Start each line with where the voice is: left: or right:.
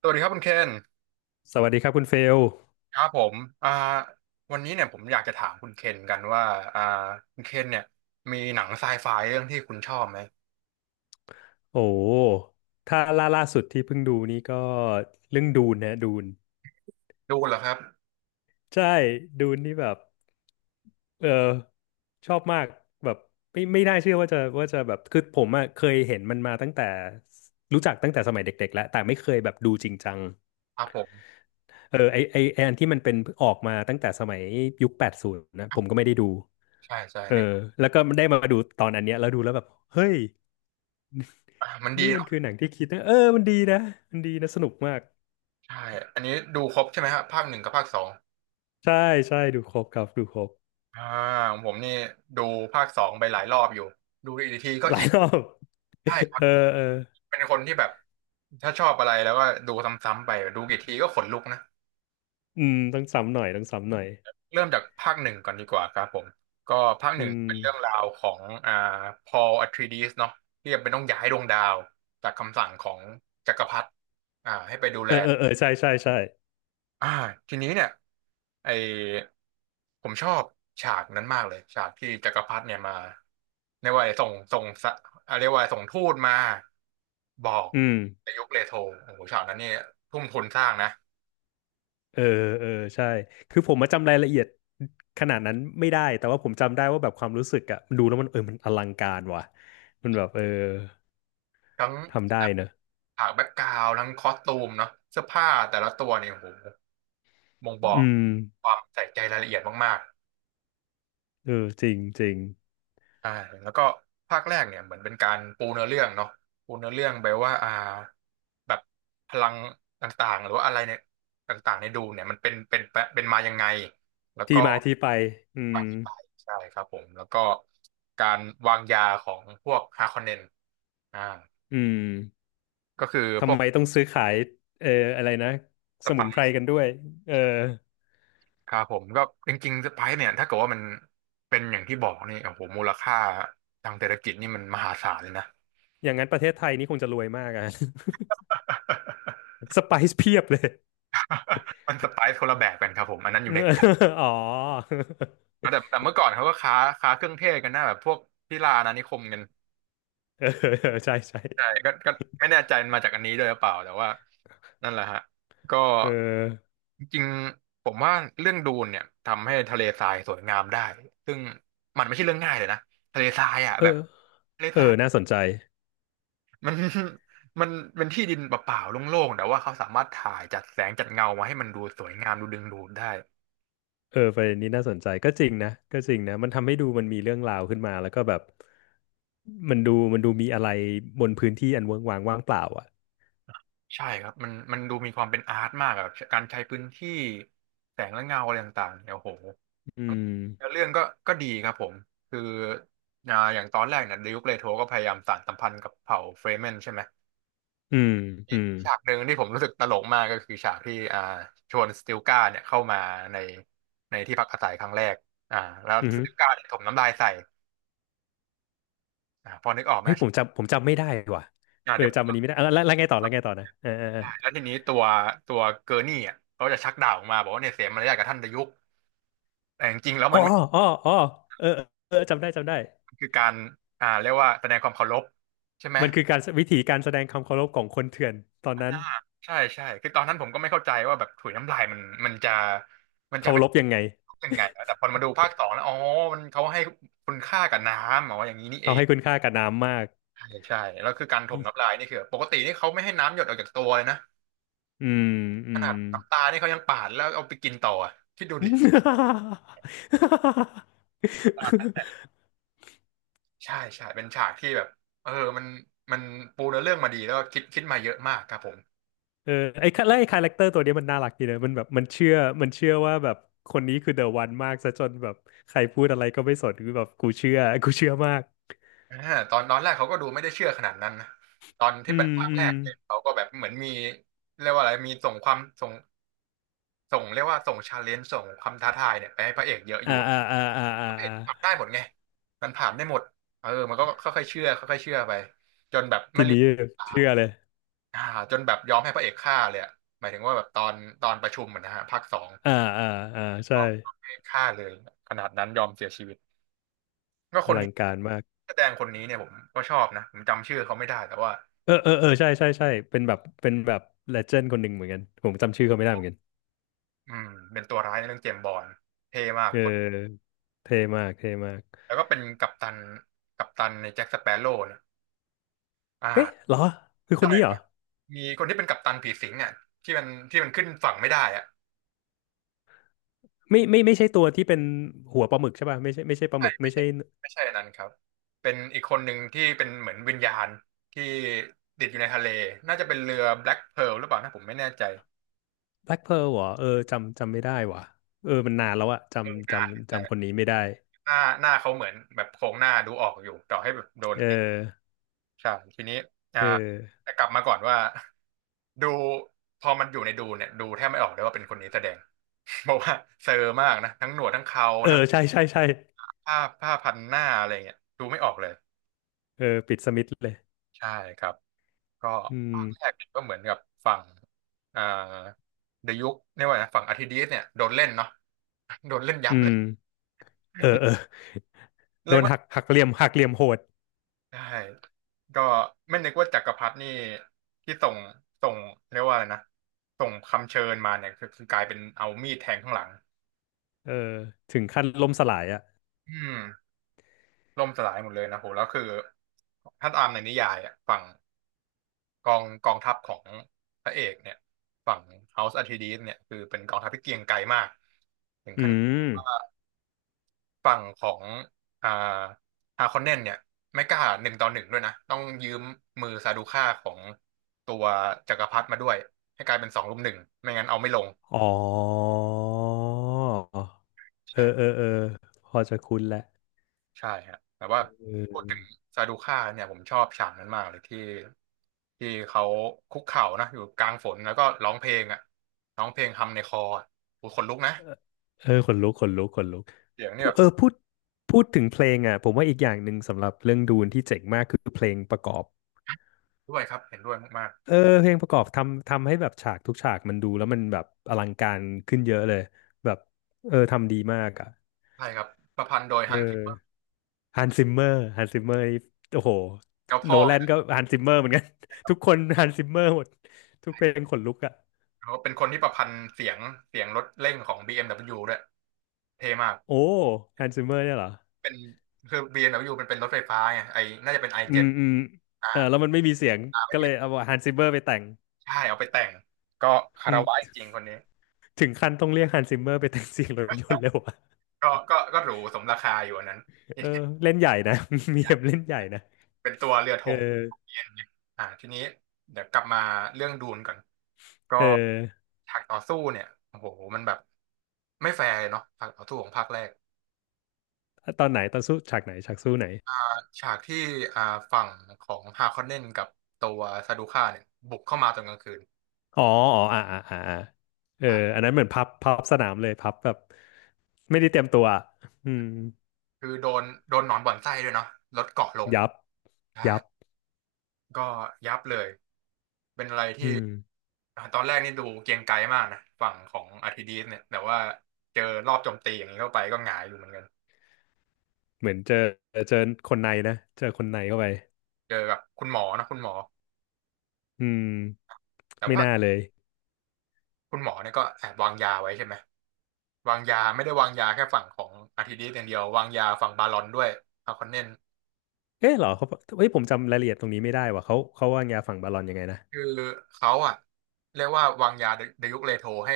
right: สวัสดีครับคุณเคน
left: สวัสดีครับคุณเฟล
right: ครับผมอ่าวันนี้เนี่ยผมอยากจะถามคุณเคนกันว่าอ่าคุณเคนเนี่ยมีหนังไซไฟเรื่องที่คุณชอบไหม
left: โอ้ถ้าล่าสุดที่เพิ่งดูนี่ก็เรื่องดูนนะดูน
right: ดูเหรอครับ
left: ใช่ ดูนนี่แบบ เออ ชอบมากแบบไม่น่าเชื่อว่าจะแบบคือผมอะเคยเห็นมันมาตั้งแต่รู้จักตั้งแต่สมัยเด็กๆแล้ว แต่ไม่เคยแบบดูจริงจัง
right: ครับผม
left: เอออันที่มันเป็นออกมาตั้งแต่สมัยยุคแปดศูนย์นะผมก็ไม่ได้ดู
right: ใช่ใช่
left: เออ
right: นึก
left: แล้วก็ได้มาดูตอนอันเนี้ยแล้วดูแล้วแบบเฮ้ย
right: มันดี
left: นี่มันคือ
right: เนาะ
left: หนังที่คิดนะเออมันดีนะมันดีนะสนุกมาก
right: ใช่อันนี้ดูครบใช่ไหมครับภาคหนึ่งกับภาคสอง
left: ใช่ใช่ดูครบครับดูครบ
right: อ่าของผมนี่ดูภาคสองไปหลายรอบอยู่ดูอีกทีก็
left: หลา
right: อิ
left: ย
right: น
left: รอบ
right: ใช่ค รับ
left: เออเออ
right: เป็นคนที่แบบถ้าชอบอะไรแล้วก็ดูซ้ำๆไปดูกี่ทีก็ขนลุกนะ
left: อืมต้องซ้ำหน่อยต้องซ้ำหน่อย
right: เริ่มจากภาคหนึ่งก่อนดีกว่าครับผมก็ภาคห
left: อื
right: นึ่ง
left: ม
right: เป็นเรื่องราวของพอลอะทรีดิสเนาะที่จำเป็นต้องย้ายดวงดาวจากคำสั่งของจักรพรรดิให้ไปดู
left: เอ
right: แล
left: อเออเออใช่ใช่ใช่
right: อ่าทีนี้เนี่ยไอผมชอบฉากนั้นมากเลยฉากที่จักรพรรดิเนี่ยมาเรียกว่าส่งสะเรียกว่าส่งทูตมาบอก
left: อืม
right: ในยุคเลโทโอ้โหฉากนั้นเนี่ยทุ่มทุนสร้างนะ
left: เออเออใช่คือผมมาจำรายละเอียดขนาดนั้นไม่ได้แต่ว่าผมจำได้ว่าแบบความรู้สึกอะดูแล้วมันเออมันอลังการว่ะมันแบบเออ
right: ทั้ง
left: ทำได้เนอะ
right: ฉากแบ็กกราวด์ทั้งคอสตูมเนาะเสื้อผ้าแต่ละตัวเนี่ยโอ้โหบ่งบอก
left: อืม
right: ความใส่ใจรายละเอียดมาก
left: เออจริงจริง
right: ๆใช่แล้วก็ภาคแรกเนี่ยเหมือนเป็นการปูเนื้อเรื่องเนาะปูเนื้อเรื่องไปว่าแบบพลังต่างๆหรือว่าอะไรเนี่ยต่างๆในดูเนี่ยมันเป็นมายังไงแล้ว
left: ที่
right: ก็
left: มาที่ไปอืม
right: มาที่ไปใช่ครับผมแล้วก็การวางยาของพวกฮาคอนเนนอ่า
left: อืม
right: ก็คือพ
left: ทำ
right: วก
left: ไมต้องซื้อขายเอออะไรนะ
right: ส
left: สมุ
right: ปา
left: น
right: ย
left: ไพรกันด้วยเออ
right: ครับผมก็จริงๆรไพร์เนี่ยถ้าเกิดว่ามันเป็นอย่างที่บอกนี่โอ้โหมูลค่าทางเศรษฐกิจนี่มันมหาศาลเลยนะ
left: อย่างนั้นประเทศไทยนี่คงจะรวยมากอะ สไปซ์เพียบเลย
right: มันสไปซ์คนละแบบกันครับผมอันนั้นอยู่ในแต่
left: อ๋อ
right: แต่เมื่อก่อนเขาก็ค้าเครื่องเทศกันหน้าแบบพวกที่ลาอาณานิคมกัน
left: เออใช่ใช่
right: ใช่ก็ก็ไม่แน่ใจมันมาจากอันนี้ด้วยหรือเปล่าแต่ว่านั่นแหละฮะก็
left: เออ
right: จริงๆผมว่าเรื่องดูนเนี่ยทำให้ทะเลทรายสวยงามได้ซึ่งมันไม่ใช่เรื่องง่ายเลยนะทะเลทรายอ่ะ
left: เอ
right: แบบ
left: อ
right: ทะเล
left: เอ
right: ทรา
left: อ
right: ย
left: น่าสนใจ
right: มัน มันเป็นที่ดินเปล่าๆโล่งๆแต่ว่าเขาสามารถถ่ายจัดแสงจัดเงามาให้มันดูสวยงามดูดึงดูดได้
left: เออประเด็นนี้น่าสนใจก็จริงนะก็จริงนะมันทำให้ดูมันมีเรื่องราวขึ้นมาแล้วก็แบบมันดูมันดูมีอะไรบนพื้นที่อันเวิ้งว้างว่างเปล่าอ่ะ
right: ใช่ครับมันมันดูมีความเป็นอาร์ตมากอะการใช้พื้นที่แสงและเงาอะไรต่างๆเนี่ยโอ้โห
left: อืม
right: แล้วเรื่องก็ก็ดีครับผมคืออย่างตอนแรกเนี่ยดิวเลโทก็พยายามสานสัมพันธ์กับเผ่าเฟรเมนใช่ไหม
left: อืม
right: มี
left: อืม
right: ฉากหนึ่งที่ผมรู้สึกตลกมากก็คือฉากที่ชวนสติลกาเนี่ยเข้ามาในในที่พักอาศัยครั้งแรกอ่าแล้ว
left: อื
right: ส
left: ม
right: ติลกาเนี่ยถมน้ำลายใส่ พอนึกออกไหม
left: เฮ้ยผมจำไม่ได้ว่ะเออ
right: เดี๋ยวผ
left: จำอันนี้
right: ม
left: ไม่ได้อ่ะแล้วไงต่อแล้วไงต่อนะเออเออเออ
right: แล้วทีนี้ตัวตัวเกอร์นี่อ่ะเขาจะชักดาบออกมาบอกว่าเนี่ยเสียมารยาทกับท่านดยุกแต่จริงๆแล้ว
left: อ๋
right: มั
left: อ
right: นไม่
left: อ๋ออ๋อเออเออจำได้จำได้
right: มันคือการเรียกว่าแสดงความเคารพใช่ไหม
left: มันคือการวิธีการแสดงความเคารพของคนเถื่อนตอนนั้น
right: ใช่ใช่คือตอนนั้นผมก็ไม่เข้าใจว่าแบบถุยน้ำลายมันมันจะมันจะ
left: เคา
right: เป็น
left: รพยังไง
right: ยังไงแต่พอมาดูภาคสองแล้วอ๋อมันเขาให้คุณค่ากับน้ำอ๋ออย่างนี้นี่เอ
left: เขา
right: ง
left: ให้คุณค่ากับน้ำมาก
right: ใช่ใช่แล้วคือการถมน้ำลายนี่คือปกตินี่เขาไม่ให้น้ำหยดออกจากตัวเลยนะ
left: อืมอื
right: ข
left: ม
right: นาดน้ำตานี่เขายังปาดแล้วเอาไปกินต่ออะคิดดูดิ ใช่ใช่เป็นฉากที่แบบเออมันมันปูเนื้อเรื่องมาดีแล้วก็คิดมาเยอะมากครับผม
left: เออไอ้คาแล้วไอ้คาแรคเตอร์ตัวเนี้ยมันน่ารักดีนะมันแบบมันเชื่อมันเชื่อว่าแบบคนนี้คือเดอะวันมากซะจนแบบใครพูดอะไรก็ไม่สนคือแบบกูเชื่อกูเชื่อมาก
right: อ่าตอนตอนแรกเขาก็ดูไม่ได้เชื่อขนาดนั้นนะตอนที่
left: อื
right: เป็น
left: ม
right: ภาค
left: อื
right: แร
left: ม
right: กเนี่ยเขาก็แบบเหมือนมีเรียกว่าอะไรมีส่งเรียกว่าส่งชาเลนจ์ส่งความท้าทายเนี่ยไปให้พระเอกเยอะอ
left: อ่า
right: ยู่
left: อ่าอ่าอ่าอ่า
right: พระเอก
left: อ่า
right: ทำได้หมดไงมันผ่านได้หมดเออมันก็ค่อยๆเชื่อค่อยๆเชื่อไปจนแบบไม่
left: ที
right: ลื
left: นี้
right: ม
left: เชื่อเลย
right: อ่าจนแบบยอมให้พระเอกฆ่าเลยอะหมายถึงว่าแบบตอนตอนประชุมอะนะฮะภาคสอง
left: อ่าอ่าอ่า
right: ย
left: ใช่
right: อมให้ฆ่าเลยขนาดนั้นยอมเสียชีวิตก็ค
left: อ
right: น
left: ลั
right: นี้
left: งการมาก
right: แสดงคนนี้เนี่ยผมก็ชอบนะผมจำชื่อเขาไม่ได้แต่ว่า
left: เออเออเออใช่ใช่ใช่เป็นแบบเป็นแบบเลเจนด์คนหนึ่งเหมือนกันผมจำชื่อเขาไม่ได้เหมือนกัน
right: อืมเป็นตัวร้ายในเรื่องเจมส์บอนด์เท่มาก
left: เ
right: คน
left: ออเท่มากเท่มาก
right: แล้วก็เป็นกัปตันกัปตันในแจ็คสเปโร่เนะอ่า
left: เอ๊ะเหรอคือคน
right: ใช่
left: นี้เห
right: ค
left: รอ
right: รับมีคนที่เป็นกัปตันผีสิงอ่ะที่มันที่มันขึ้นฝั่งไม่ได้อ่ะ
left: ไม่ไม่ไม่ใช่ตัวที่เป็นหัวปลาหมึกใช่ป่ะไม่ใช่ไม่ใช่ปลาห
right: ใช่
left: มึก
right: ไม่
left: ไม่
right: ใช่
left: ใช่
right: ไม่ใช่อันนั้นครับเป็นอีกคนหนึ่งที่เป็นเหมือนวิญญาณที่ติดอยู่ในทะเลน่าจะเป็นเรือ Black Pearl หรือเปล่านะผมไม่แน่ใจ
left: แบล็คเพิร์ลเหรอเออจำจำไม่ได้ว่ะเออมันนานแล้วอะ
right: เออ
left: จำจ
right: นา
left: ำ
right: น
left: จำคนนี้ไม่ได้
right: หน้าหน้าเขาเหมือนแบบโครงหน้าดูออกอยู่ต่อให้แบบโดน
left: เออ
right: ติใช่ทีนี้อ่า
left: เออ
right: แต่กลับมาก่อนว่า ดูพอมันอยู่ในดูเนี่ยดูแทบไม่ออกเลยว่าเป็นคนนี้แสดง เพราะว่าเซอร์มากนะทั้งหนวดทั้งเขา
left: เออ
right: ทั้ง
left: ใช่ใช่ใช่
right: ผ้าพันหน้าอะไรเงี้ยดูไม่ออกเลย
left: เออปิดสมิธเลย
right: ใช่ครับก็
left: อื
right: ภาคแร
left: ม
right: กเนี่ยก็เหมือนกับฝั่งอ่าเดยุคเนี่ยกว่านะฝั่งอาร์ทิดีสเนี่ยโดนเล่นเนาะ โดนเล่นยับ
left: อื
right: เล
left: ม
right: ย
left: เออเออโด
right: เรียก
left: น
right: ว่า
left: หักหักเหลี่ยมหักเหลี่ยมโหด
right: ใช่ก็ไม่นึกว่าจักรพรรดินี่ที่ส่งเรียกว่าอะไรนะส่งคำเชิญมาเนี่ยคือกลายเป็นเอามีดแทงข้างหลัง
left: เออถึงขั้นล่มสลายอ่ะ
right: อืมล่มสลายหมดเลยนะโหแล้วคือถ้าตามในนิยายอ่ะฝั่งกองทัพของพระเอกเนี่ยฝั่ง House Atreides เนี่ยคือเป็นกองทัพที่เกรียงไกรมาก
left: อืม
right: ฝั่งของอ่าฮาคอนเนนเนี่ยไม่กล้าหนึ่งต่อหนึ่งด้วยนะต้องยืมมือซาดูค่าของตัวจักรพรรดิมาด้วยให้กลายเป็นสองรุมหนึ่งไม่งั้นเอาไม่ลง
left: อ๋อ เอ
right: ใช่
left: อ เออเออพอจะคุ้นแหละ
right: ใช่ฮะแต่ว่า
left: เออ
right: พูดถึงซาดูค่าเนี่ยผมชอบฉากนั้นมากเลยที่เขาคุกเข่านะอยู่กลางฝนแล้วก็ร้องเพลงอ่ะร้องเพลงทำในคออ่ะโอ้ยขนลุกนะ
left: เออเออขนลุกขนลุกขนลุก
right: เสียงนี่
left: พูด
right: แบบ
left: เออ พูด พูดถึงเพลงอ่ะ ผมว่าอีกอย่างหนึ่งสำหรับเรื่องดูนที่เจ๋งมากคือเพลงประกอบ
right: ด้วยครับเห็นด้วยมาก
left: เออ เพลงประกอบทำให้แบบฉากทุกฉากมันดูแล้วมันแบบอลังการขึ้นเยอะเลย แบบ เออ ทำดีมากอ่ะ
right: ๆใช่ครับประพันธ์โดย
left: เอ
right: ฮั
left: อ
right: นส์
left: ฮันซิมเมอร์ฮันซิมเมอร์นี่โอ้โห
right: เจ้า
left: โน
right: พ่อ
left: แลนก็ฮันซิมเมอร์เหมือนกัน ทุกคนฮันซิมเมอร์หมดทุกเพลงขนลุกอ่ะ
right: เขาเป็นคนที่ประพันธ์เสียงรถเร่งของ BMW ดบเบิลยูด้วยเท่มาก
left: โอ้ฮันซิเมอร์เนี่ยเหรอ
right: เป็นคือ BMW มดับเบิลยูมันเป็นรถไฟฟ้าไงไอน่าจะเป็น i7 อ
left: อื
right: เจ็
left: ม
right: ด
left: อืม
right: อ่า
left: เออแล้วมันไม่มีเสียงก็เลยเอาฮันซิเมอร์ไปแต่ง
right: ใช่เอาไปแต่งก็คา
left: อื
right: ร
left: ม
right: วะจริงๆคนนี้
left: ถึงขั้นต้องเรียกฮันซิเมอร์ไปแต่งเสียงรถยนต์เลยวะ
right: ก็หรูสมราคาอยู่อันนั้นที
left: เอ
right: นี้
left: อเล่นใหญ่นะ มีเอ็มเล่นใหญ่นะ
right: เป็นตัวเรือธ
left: เออ
right: งของ BMW อมเนี่ยทีนี้เดี๋ยวกลับมาเรื่องดูนก่อนก็
left: เออ
right: ฉากต่อสู้เนี่ยโอ้โหมันแบบไม่แฟร์เลยเนาะฉากต่อสู้ของภาคแรก
left: ตอนไหนตอนสู้ฉากไหนฉากสู้ไหน
right: ฉากที่อ่าฝั่งของฮาคอนเนนกับตัวซาดูค่าเนี่ยบุกเข้ามาตอนกลางคืน
left: อ๋ออ๋ออ่าอ่าอ่าอ่าเออ
right: อ่ะ
left: อันนั้นเหมือนพับพับสนามเลยพับแบบไม่ได้เตรียมตัวอะอืม
right: คือโดนหนอนบ่อนไส้ด้วยเนาะรถเกาะลง
left: ยับ
right: ใช่
left: ยับ
right: ก็ยับเลยเป็นอะไรที่
left: อืม
right: อ่ะตอนแรกนี่ดูเกรียงไกรมากนะฝั่งของอาร์ทิดีสเนี่ยแต่ว่าเจอรอบโจมตีอย่างนี้เข้าไปก็หงายอยู่เหมือนกัน
left: เหมือนเจอเจอคนในนะเจอคนในเข้าไป
right: เจอกับคุณหมอนะคุณหมอ
left: อืม
right: แต่
left: ไม่
right: ว่า
left: น่าเลย
right: คุณหมอเนี่ยก็แอบวางยาไว้ใช่ไหมวางยาไม่ได้วางยาแค่ฝั่งของอาร์ทิดีสอย่างเดียววางยาฝั่งบาลอนด้วยฮาคอนเนน
left: เอ๊ะเหรอเขาเฮ้ยผมจำรายละเอียดตรงนี้ไม่ได้ว่ะเขาวางยาฝั่งบาลอนยังไงนะ
right: คือเขาอ่ะเรียกว่าวางยาเดยุคเลโทให้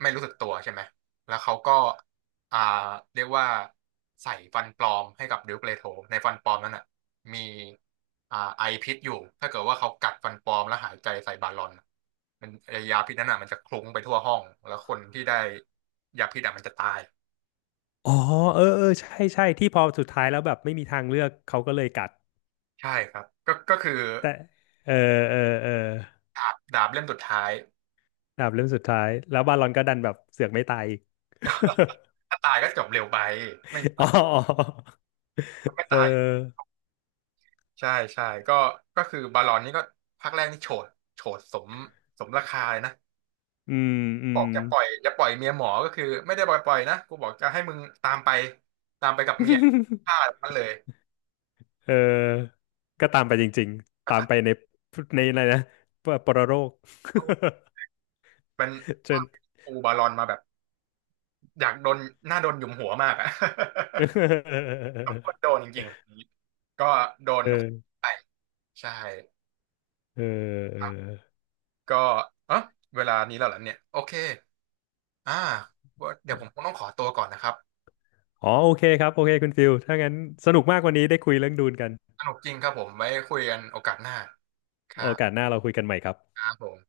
right: ไม่รู้สึกตัวใช่ไหมแล้วเขาก็อ่าเรียกว่าใส่ฟันปลอมให้กับเดยุคเลโทในฟันปลอมนั้นอ่ะมีไอพิษอยู่ ถ้าเกิดว่าเขากัดฟันปลอมแล้วหายใจใส่บาลอนมันไอ้ยาพิษนั้นอ่ะมันจะคลุ้งไปทั่วห้องแล้วคนที่ได้ยาพิษอ่ะมันจะตาย
left: อ๋อเออเออใช่ใช่ที่พอสุดท้ายแล้วแบบไม่มีทางเลือกเขาก็เลยกัด
right: ใช่ครับก็คือ
left: แต่เออเออเออ
right: ดาบเล่มสุดท้าย
left: ดาบเล่มสุดท้ายแล้วบาลอนก็ดันแบบเสือกไม่ตายอีก
right: ถ้าตายก็จบเร็วไปไม่
left: อ๋อ
right: ไม่
left: เออ
right: ตาย ใช่ใช่ก็คือบาลอนนี่ก็ภาคแรกนี่โฉดโฉดสมราคาเลยนะ
left: อืมอื
right: บอ
left: ม
right: กจะปล่อยเมียหมอก็คือไม่ได้ปล่อยปล่อยนะกูบอกจะให้มึงตามไปตามไปกับเมีย ฆ่ามันเลย
left: เออก็ตามไปจริงๆ
right: ก็
left: ตาม
right: ตัด
left: ไปในในอะไรนะปปรโรค
right: เข้าเป็น
left: เชิญ
right: ปูบาลอนมาแบบอยากโดนหน้าโดนหยุมหัวมากอะ
left: เอ อเอ
right: สมควร
left: อ
right: โดนจริงๆก็โดนไปใช่
left: เ
right: ค
left: อ
right: รับก็เออเวลานี้แล้วเหรอเนี่ยโอเคอ่าเดี๋ยวผม
left: อ
right: คงต้องขอตัวก่อนนะครับ
left: อ๋อโอเคครับโอเคคุณฟิลถ้างั้นสนุกมากวันนี้ได้คุยเรื่องดูนกัน
right: สนุกจริงครับผมไว้คุยกันโอกาสหน้าค
left: โอ
right: รับ
left: กาสหน้าเราคุยกันใหม่ครับ
right: ครับผม